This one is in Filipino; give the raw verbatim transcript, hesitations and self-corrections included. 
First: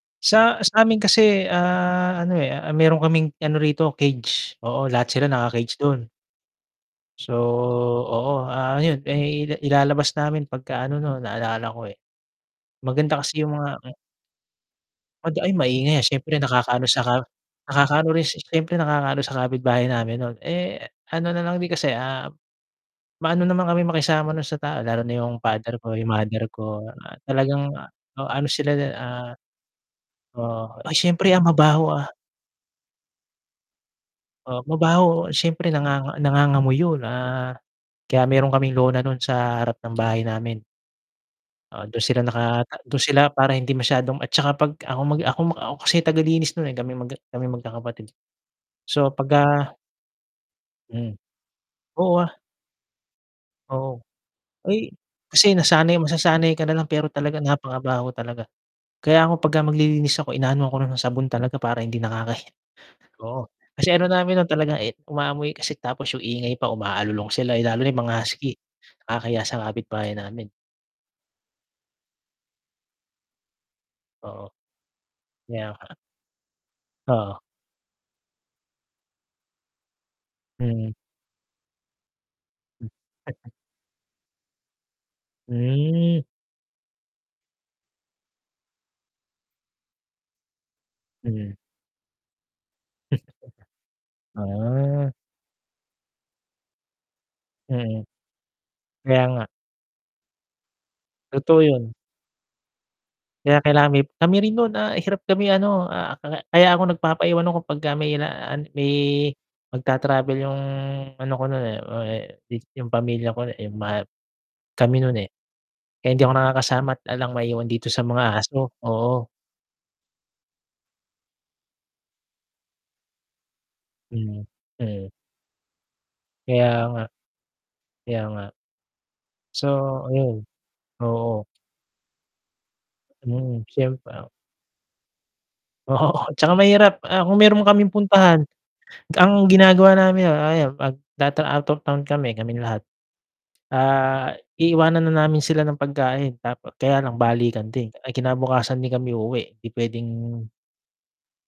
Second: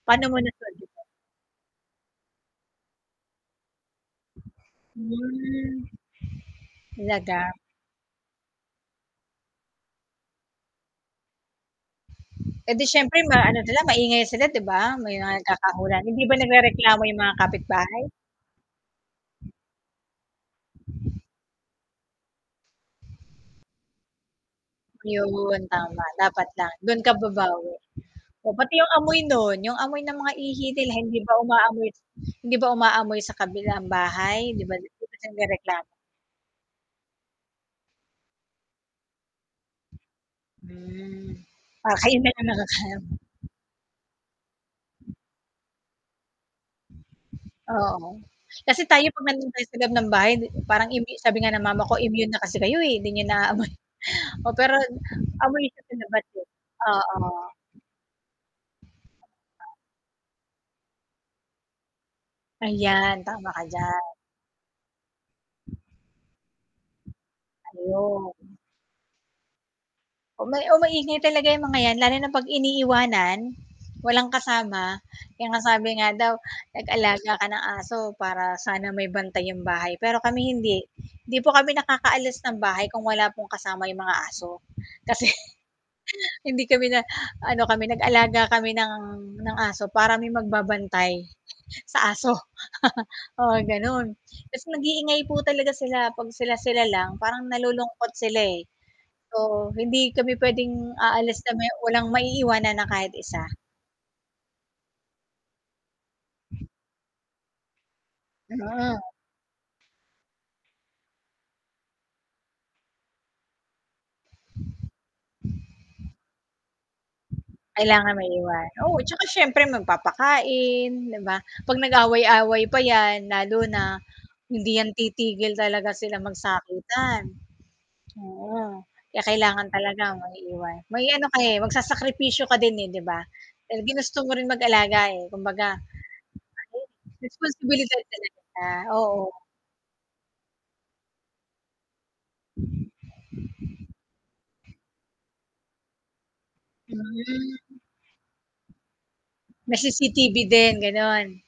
Paano mo Sa nasabi ba? sa'min kasi, ah, ano, eh, ah, meron kaming ano rito, cage. Oo, lahat sila naka-cage Hmm. dun. So, Talaga? oo, ah, 'yun, eh, ilalabas namin 'pagka ano 'no, naalala ko, eh. Eh, 'di Maganda syempre, kasi yung maano na mga lang, hmm. maingay nga sila 'di ba, may 'Pag mga ay, maingay nga, nagkakahulan. Hindi syempre ba nakakaano sa nagrereklamo ka 'yung mga kapitbahay? nakakaano rin si syempre, nakakaano sa kapitbahay namin, nun. Eh, ano na lang din kasi, ah, maano naman kaming makisama nun sa tao, lalo na yung 'Yun, father ko, tama, yung mother dapat lang, ko. dun ka Ah, talagang, babawi. ah, oh, ano Oh, pati sila, 'yung amoy ah nun, 'yung amoy ng mga ihi oo, nila, ay, hindi syempre, ba ah, umaamoy mabaho, ah. hindi ba umaamoy sa kabilang bahay, di Oh, ba di ba sila mabaho, oo, syempre nagrereklamo? nanganga nangangamoy 'yun, ah, kaya meron kaming lona nun sa harap ng bahay namin. Hmm. Oo, Ah, dun kayo sila lang yung nakata dun nakakaalam. sila para hindi masyadong at tsaka pag ako mag ako ako kasi tagalinis nun, eh, kaming magka kaming magkakapatid. Oo, kasi tayo So, 'pag nandoon tayo 'pagka sa loob ng bahay hindi parang immu Hmm. sabi nga ng mama ko, Oo, "Immune ah. na kasi kayo, eh, hindi niyo naamoy" Oo. O pero, Ay, kasi amoy kasi nasanay naman din. masasanay ka na lang pero Oo. talaga napakabaho talaga. Gano'n Kaya ako, 'pagka ba? maglilinis ako, inaanuhan ko na nung sabon talaga para hindi nakakahiya. Ayan, Oo, tama ka kasi ano diyan. namin nun talaga, eh, umaamoy kasi tapos yung ingay pa, umaalulong sila. Eh, lalo na yung mga Ayun. husky, kakahiya sa kapitbahay O namin. may oh, maingay talaga 'yang mga 'yan lalo na 'pag iniiwanan, walang Oo. kasama. Kaya nga Kaya sabi nga. nga daw nag-alaga Oo. ka ng aso para sana may bantay 'yong bahay, pero kami hindi. Mm. Hindi po kami nakakaalis ng Hmm. bahay kung wala pong kasama 'yong mga aso. Kasi Hmm. hindi kami na ano kami, nag-alaga kami ng ng aso, para may magbabantay Mhm. sa aso. Gusto Oo, gano'n. ko nga. Kasi Ah. nag-iingay po talaga sila, 'pag sila-sila lang, parang Mm. nalulungkot sila, eh. Kaya nga. So, hindi kami pwedeng aalis na Totoo may 'yun. walang maiiwanan na kahit isa. Kaya kailangan mi kami rin no'n, ah, hirap kami ano, ah, akala Mhm. kaya ako nagpapaiwan ako 'pagka may la Yun an na may nga. magta-travel 'yung ano ko nun, eh, ah, eh, dis 'yung pamilya ko, eh, ma kami nun, eh. Kaya hindi ako nakakasama at alang maiwan dito sa Kailangan mga maiwan, aso, oo. 'Tsaka oo. siyempre, magpapakain, 'di ba? 'Pag nag-away-away pa 'yan lalo na, Mm. hindi 'yan Mm. titigil talaga silang Kaya nga. magsakitan. Kaya nga. Oo, kaya kailangan So, talaga ayun maiwan. May, ano, ka, oo. eh magsasakripisyo ka din, eh, 'di ba? Mm, Eh, ginusto siyempa mo rin mag-alaga, eh, kumbaga ano Oo, 'tsaka mahirap. Ah, yan eh, kung meron kaming responsibilidad talaga puntahan, sya. Oo. ang ginagawa namin 'yun, ah, yun 'pag 'dati, out of town kami, kaming lahat, ah, iiwanan na namin sila ng pagkain tapo kaya lang balikan Hmm. din ay, kinabukasan din kami uuwi 'di Na C-C-T-V pwedeng din, gano'n?